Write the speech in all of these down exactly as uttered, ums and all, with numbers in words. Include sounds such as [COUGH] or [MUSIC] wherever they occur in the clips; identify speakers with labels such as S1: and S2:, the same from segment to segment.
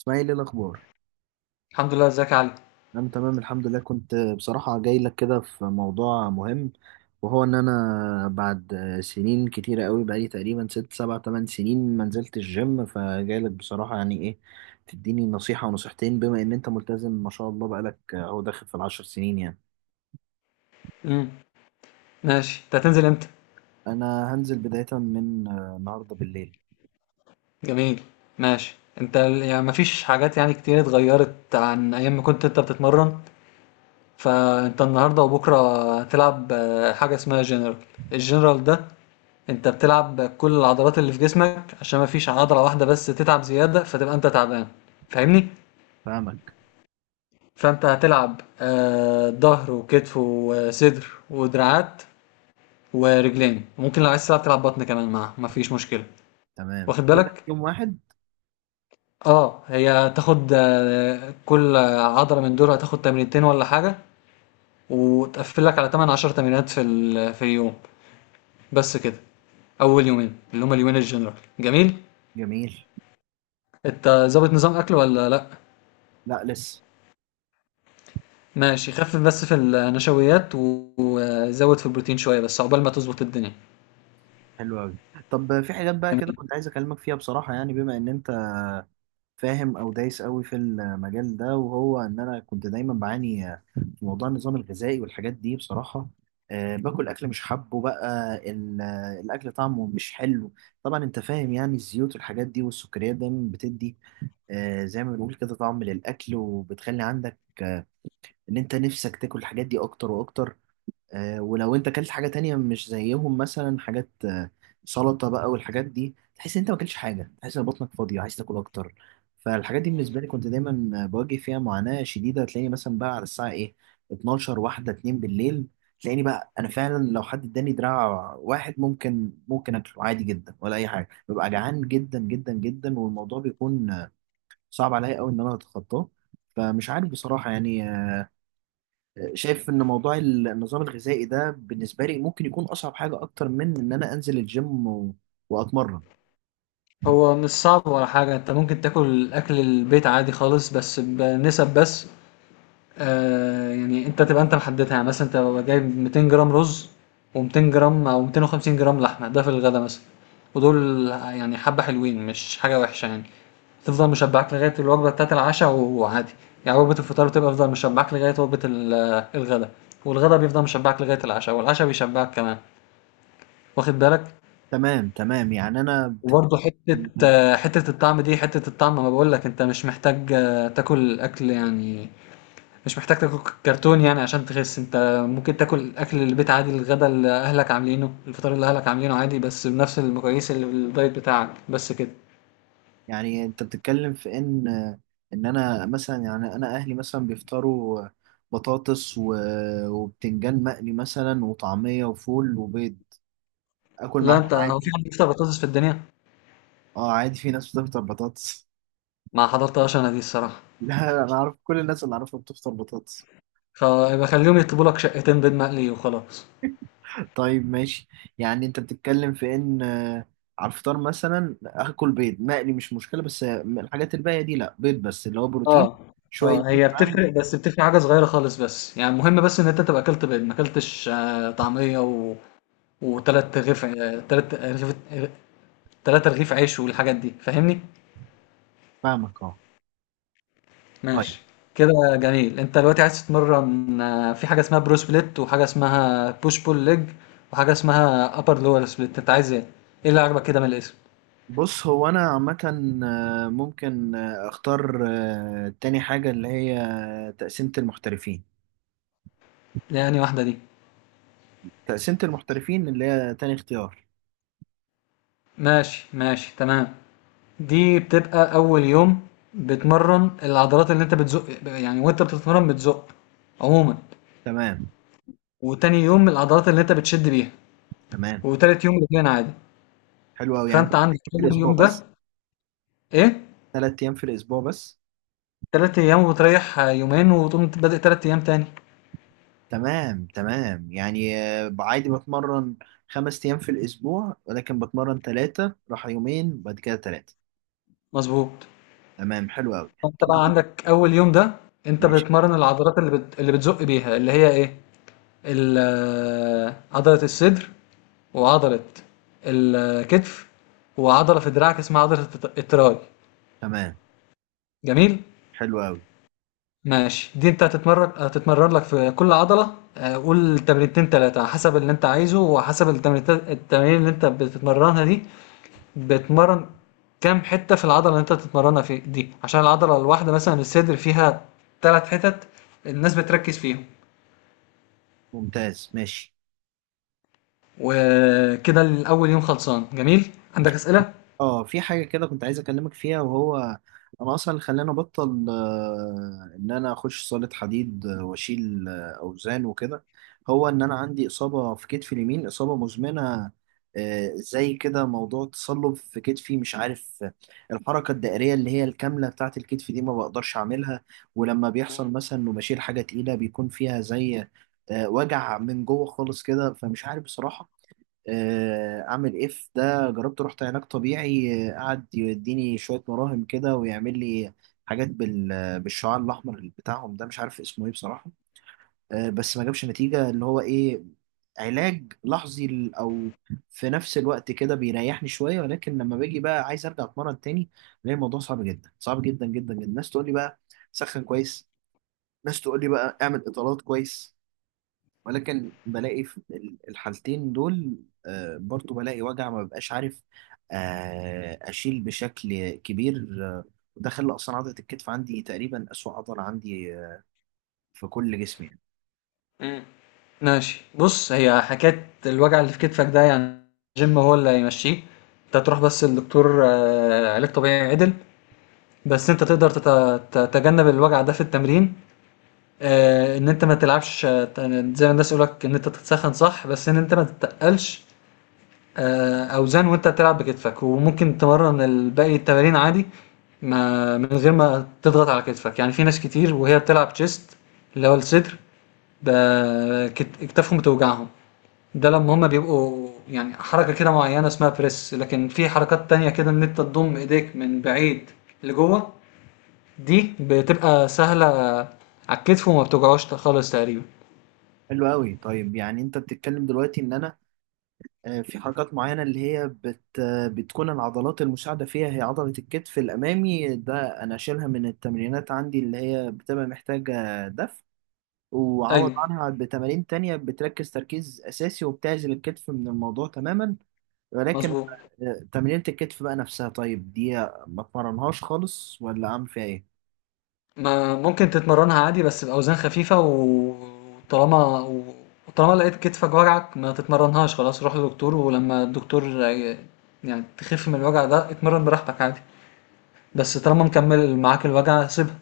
S1: اسماعيل ايه الاخبار؟
S2: الحمد لله، ازيك يا علي؟
S1: انا تمام الحمد لله. كنت بصراحه جاي لك كده في موضوع مهم، وهو ان انا بعد سنين كتيره قوي، بقالي تقريبا ست سبع تمن سنين ما نزلت الجيم، فجاي لك بصراحه يعني ايه، تديني نصيحه ونصيحتين بما ان انت ملتزم ما شاء الله، بقالك اهو داخل في العشر سنين يعني.
S2: امم ماشي، انت هتنزل امتى؟
S1: انا هنزل بدايه من آه، النهارده بالليل.
S2: جميل. ماشي. انت ال- يعني مفيش حاجات يعني كتير اتغيرت عن ايام ما كنت انت بتتمرن. فانت النهارده وبكره هتلعب آه، حاجه اسمها جنرال. الجنرال ده انت بتلعب كل العضلات اللي في جسمك، عشان مفيش عضله واحده بس تتعب زياده فتبقى انت تعبان. فاهمني؟
S1: فاهمك.
S2: فانت هتلعب آه، ظهر وكتف وصدر ودراعات ورجلين، ممكن لو عايز تلعب تلعب بطن كمان معاه مفيش مشكله.
S1: تمام،
S2: واخد
S1: كل ده في
S2: بالك؟
S1: يوم واحد؟
S2: آه، هي هتاخد آه، كل عضلة من دول هتاخد تمرينتين ولا حاجة، وتقفل لك على تمانية عشرة تمرينات في ال- في اليوم، بس كده. أول يومين اللي هما اليومين الجنرال. جميل.
S1: جميل.
S2: أنت ظابط نظام أكل ولا لأ؟
S1: لا لسه.
S2: ماشي، خفف بس في النشويات و- وزود في البروتين شوية، بس عقبال ما تظبط الدنيا.
S1: حلو قوي. طب في حاجات بقى كده
S2: جميل.
S1: كنت عايز اكلمك فيها بصراحه، يعني بما ان انت فاهم او دايس قوي في المجال ده، وهو ان انا كنت دايما بعاني في موضوع النظام الغذائي والحاجات دي بصراحه. أه باكل اكل مش حابه بقى ال- الاكل طعمه مش حلو. طبعا انت فاهم، يعني الزيوت والحاجات دي والسكريات دايما بتدي أه زي ما بنقول كده طعم للاكل، وبتخلي عندك ان انت نفسك تاكل الحاجات دي اكتر واكتر. آه، ولو انت اكلت حاجه تانية مش زيهم، مثلا حاجات آه، سلطه بقى والحاجات دي، تحس ان انت ما اكلتش حاجه، تحس ان بطنك فاضيه عايز تاكل اكتر. فالحاجات دي بالنسبه لي كنت دايما آه، بواجه فيها معاناه شديده. تلاقيني مثلا بقى على الساعه ايه، اتناشر واحده اتنين بالليل، تلاقيني بقى انا فعلا لو حد اداني دراع واحد، ممكن ممكن اكله عادي جدا ولا اي حاجه، ببقى جعان جدا جدا جدا، والموضوع بيكون آه، صعب عليا قوي ان انا اتخطاه. فمش عارف بصراحه يعني، شايف ان موضوع النظام الغذائي ده بالنسبه لي ممكن يكون اصعب حاجه، اكتر من ان انا انزل الجيم و... واتمرن.
S2: هو مش صعب ولا حاجة، أنت ممكن تاكل أكل البيت عادي خالص بس بنسب، بس آآ يعني أنت تبقى أنت محددها، يعني مثلًا أنت بابقى جايب ميتين جرام رز و200 جرام أو ميتين وخمسين جرام لحمة، ده في الغدا مثلًا، ودول يعني حبة حلوين مش حاجة وحشة يعني، تفضل مشبعاك لغاية الوجبة بتاعة العشا وعادي، يعني وجبة الفطار بتبقى تفضل مشبعاك لغاية وجبة ال الغدا، والغدا بيفضل مشبعاك لغاية العشا، والعشا بيشبعك كمان، واخد بالك؟
S1: تمام تمام، يعني انا بت...
S2: وبرضه حتة آه، حتة الطعم دي، حتة الطعم، ما باقول لك أنت مش محتاج آه، تاكل أكل يعني، مش محتاج تاكل كرتون يعني عشان تخس انت. ممكن تاكل اكل البيت عادي، الغدا اللي اهلك عاملينه، الفطار اللي اهلك عاملينه عادي، بس بنفس المقاييس اللي في الدايت بتاعك، بس كده.
S1: يعني انت بتتكلم في ان ان انا مثلا، يعني انا اهلي مثلا بيفطروا بطاطس و... وبتنجان مقلي مثلا، وطعميه وفول وبيض، اكل
S2: لا،
S1: معاهم
S2: انت، هو في
S1: عادي.
S2: حد بيفطر بطاطس في الدنيا؟
S1: اه عادي، في ناس بتفطر بطاطس.
S2: ما حضرتهاش انا دي الصراحه.
S1: [LAUGHS] لا انا اعرف كل الناس اللي اعرفها بتفطر بطاطس.
S2: خ- يبقى خليهم يطلبوا لك شقتين بيض مقلي وخلاص.
S1: طيب ماشي، يعني انت بتتكلم في ان آه، على الفطار مثلا اكل بيض مقلي مش مشكله، بس آه، الحاجات الباقيه دي لا، بيض بس اللي هو بروتين،
S2: اه.
S1: شويه
S2: اه
S1: زيت
S2: هي
S1: معاهم.
S2: بتفرق، بس بتفرق حاجه صغيره خالص، بس يعني المهم بس ان انت تبقى اكلت بيض، ما اكلتش آه، طعميه و... وتلات رغيف آه، تلات رغيف تلات رغيف عيش والحاجات دي. فاهمني؟
S1: فاهمك اه. طيب
S2: ماشي. كده جميل، انت دلوقتي عايز تتمرن آه، في حاجه اسمها برو سبليت، وحاجه اسمها بوش بول ليج، وحاجه اسمها ابر لور سبليت. انت عايز ايه؟ ايه اللي عجبك كده من الاسم؟
S1: بص هو انا عامه آه، ممكن آه، اختار آه، تاني حاجه اللي هي تقسيمه المحترفين.
S2: يعني واحده دي؟
S1: تقسيمه المحترفين اللي هي تاني اختيار.
S2: ماشي ماشي، تمام. دي بتبقى اول يوم، بتمرن العضلات اللي انت بتزق، يعني وانت بتتمرن بتزق عموما.
S1: تمام
S2: وتاني يوم العضلات اللي انت بتشد بيها.
S1: تمام.
S2: وتالت يوم رجلين عادي.
S1: حلو قوي، يعني
S2: فانت
S1: تلات أيام
S2: عندك
S1: في
S2: اول
S1: الاسبوع
S2: يوم ده،
S1: بس؟
S2: ايه،
S1: ثلاث ايام في الاسبوع بس؟
S2: تلات ايام وتريح آه، يومين وتقوم بادئ تلات ايام تاني.
S1: تمام تمام، يعني آه، عادي بتمرن خمس أيام في الأسبوع، ولكن بتمرن ثلاثة راح يومين وبعد كده ثلاثة.
S2: مضبوط.
S1: تمام حلو أوي.
S2: فأنت بقى
S1: طب
S2: عندك أول يوم ده، أنت
S1: ماشي.
S2: بتمرن العضلات اللي بت... اللي بتزق بيها، اللي هي إيه؟ ال- آه، عضلة الصدر، وعضلة الكتف، وعضلة في دراعك اسمها عضلة الت- التراي.
S1: تمام
S2: جميل؟
S1: حلو أوي.
S2: ماشي، دي انت هتتمرن، هتتمرن لك في كل عضلة آه، قول تمرينتين تلاتة، حسب اللي انت عايزه وحسب التمرينتين التمارين اللي انت بتتمرنها دي، بتمرن كام حتة في العضلة اللي أنت بتتمرنها في دي، عشان العضلة الواحدة مثلا الصدر فيها تلات حتت الناس بتركز فيهم.
S1: ممتاز ماشي.
S2: وكده الأول يوم خلصان، جميل؟ عندك أسئلة؟
S1: اه في حاجة كده كنت عايز أكلمك فيها، وهو أنا أصلا اللي خلاني أبطل آه، إن أنا أخش صالة حديد آه، وأشيل آه، أوزان وكده، هو إن أنا عندي إصابة في كتفي اليمين، إصابة مزمنة آه، زي كده موضوع تصلب في كتفي. مش عارف آه، الحركة الدائرية اللي هي الكاملة بتاعة الكتف دي ما بقدرش أعملها. ولما بيحصل مثلا إنه بشيل حاجة تقيلة، بيكون فيها زي آه، وجع من جوه خالص كده. فمش عارف بصراحة آه، اعمل ايه في ده. جربت رحت علاج طبيعي، آه، قعد يديني شويه مراهم كده ويعمل لي حاجات بال... بالشعاع الاحمر بتاعهم ده، مش عارف اسمه ايه بصراحه، آه، بس ما جابش نتيجه. اللي هو ايه، علاج لحظي ل- او في نفس الوقت كده بيريحني شويه، ولكن لما باجي بقى عايز ارجع اتمرن تاني، بلاقي الموضوع صعب جدا، صعب جدا جدا جدا. الناس تقول لي بقى سخن كويس، ناس تقول لي بقى اعمل اطالات كويس، ولكن بلاقي في ال- الحالتين دول آه، برضو بلاقي وجع، ما ببقاش عارف آه، أشيل بشكل كبير. آه، وده خلى أصلا عضلة الكتف عندي تقريبا أسوأ عضلة عندي آه، في كل جسمي يعني.
S2: مم. ماشي، بص، هي حكاية الوجع اللي في كتفك ده، يعني الجيم هو اللي هيمشيه. انت تروح بس للدكتور آه، علاج طبيعي عدل. بس انت تقدر تت- تتجنب الوجع ده في التمرين، آه، ان انت ما تلعبش، آه، زي ما الناس يقولك ان انت تتسخن صح، بس ان انت ما تتقلش آه، اوزان وانت بتلعب بكتفك. وممكن تمرن الباقي التمارين عادي، ما من غير ما تضغط على كتفك. يعني في ناس كتير وهي بتلعب تشيست، اللي هو الصدر، ب- كت- كتافهم بتوجعهم، ده لما هما بيبقوا يعني حركة كده معينة اسمها بريس، لكن في حركات تانية كده ان انت تضم ايديك من بعيد لجوه، دي بتبقى سهلة على الكتف وما بتوجعوش خالص تقريبا.
S1: حلو قوي. طيب يعني أنت بتتكلم دلوقتي إن أنا آه، في حركات معينة اللي هي بت آه، بتكون العضلات المساعدة فيها هي عضلة الكتف الأمامي، ده أنا أشيلها من التمرينات عندي اللي هي بتبقى محتاجة دفع، وعوض
S2: ايوه.
S1: عنها بتمارين تانية بتركز تركيز أساسي وبتعزل الكتف من الموضوع تماما. ولكن
S2: مظبوط.
S1: آه، تمرينة الكتف بقى نفسها طيب دي، ما اتمرنهاش خالص ولا أعمل فيها إيه؟
S2: ما ممكن تتمرنها عادي بس بأوزان خفيفة و- وطالما و- وطالما لقيت كتفك وجعك ما تتمرنهاش، خلاص روح لدكتور، ولما الدكتور ي- يعني تخف من الوجع ده اتمرن براحتك عادي. بس طالما مكمل معاك الوجع سيبها.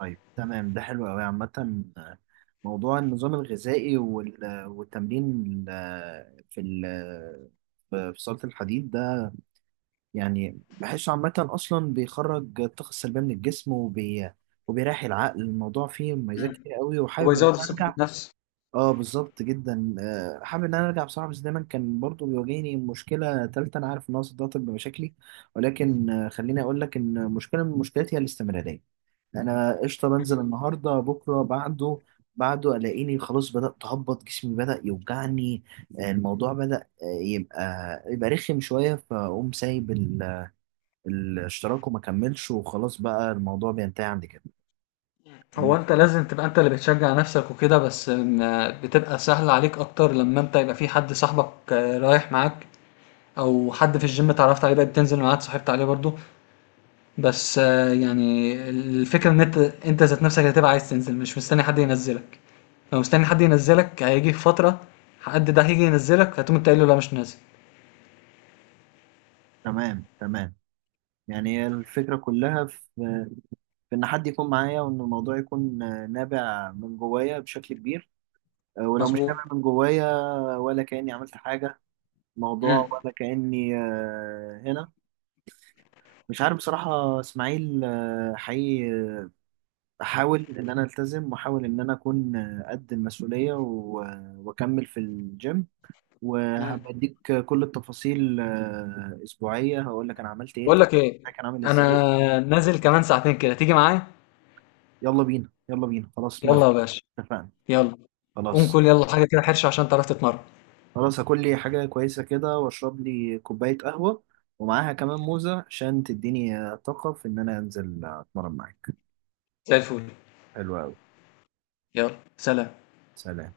S1: طيب تمام، ده حلو أوي. عامة آه، موضوع النظام الغذائي وال- آه، والتمرين ال- آه، في ال- آه، في في صالة الحديد ده، يعني بحسه عامة أصلا بيخرج الطاقة السلبية من الجسم، وبي وبيريح العقل. الموضوع فيه مميزات
S2: مم.
S1: كتير قوي
S2: هو
S1: وحابب إن
S2: يزود
S1: أنا
S2: الثقة
S1: أرجع.
S2: بالنفس.
S1: اه بالظبط جدا، آه، حابب ان انا ارجع بصراحه، بس دايما كان برضو بيواجهني مشكله تالته انا عارف انها صدعت بمشاكلي، ولكن آه، خليني اقول لك ان مشكله من المشكلات هي الاستمراريه. انا قشطه بنزل
S2: مم.
S1: النهارده بكره بعده، بعده الاقيني خلاص بدات اهبط، جسمي بدا يوجعني، آه، الموضوع بدا آه، يبقى يبقى رخم شويه، فاقوم سايب ال- الاشتراك وما كملش، وخلاص بقى الموضوع بينتهي عند كده. دي
S2: هو انت
S1: مشكلة.
S2: لازم تبقى انت اللي بتشجع نفسك وكده، بس ما- بتبقى سهل عليك اكتر لما انت يبقى في حد صاحبك آه، رايح معاك، او حد في الجيم اتعرفت عليه بقى بتنزل معاه اتصاحبت عليه برضو. بس آه، يعني الفكرة ان انت انت ذات نفسك هتبقى عايز تنزل، مش مستني حد ينزلك. لو مستني حد ينزلك هيجي في فترة حد ده هيجي ينزلك هتقوم انت قايل له لا مش نازل.
S1: تمام تمام، يعني هي الفكرة كلها في في ان حد يكون معايا، وان الموضوع يكون آه، نابع من جوايا بشكل كبير. آه، ولو مش
S2: مظبوط.
S1: نابع من جوايا، ولا كاني عملت حاجه
S2: امم
S1: موضوع، ولا كاني آه، هنا. مش عارف بصراحه اسماعيل، آه، حقيقي احاول ان انا التزم، واحاول ان انا اكون آه، قد المسؤوليه و- واكمل في الجيم،
S2: امم
S1: وهبديك كل التفاصيل آه، اسبوعيه هقول لك انا عملت ايه،
S2: بقول
S1: طب
S2: لك ايه،
S1: كان عامل ازاي.
S2: انا نازل كمان ساعتين كده، تيجي معايا؟
S1: يلا بينا يلا بينا، خلاص موافق،
S2: يلا يا باشا.
S1: اتفقنا.
S2: يلا، قوم
S1: خلاص.
S2: كل يلا حاجة كده حرشة عشان تعرف تتمرن.
S1: خلاص هاكل لي حاجة كويسة كده، واشرب لي كوباية قهوة، ومعاها كمان موزة عشان تديني آه، طاقة في ان انا انزل آه، اتمرن معاك.
S2: زي الفل.
S1: حلو اوي.
S2: يلا، سلام.
S1: سلام.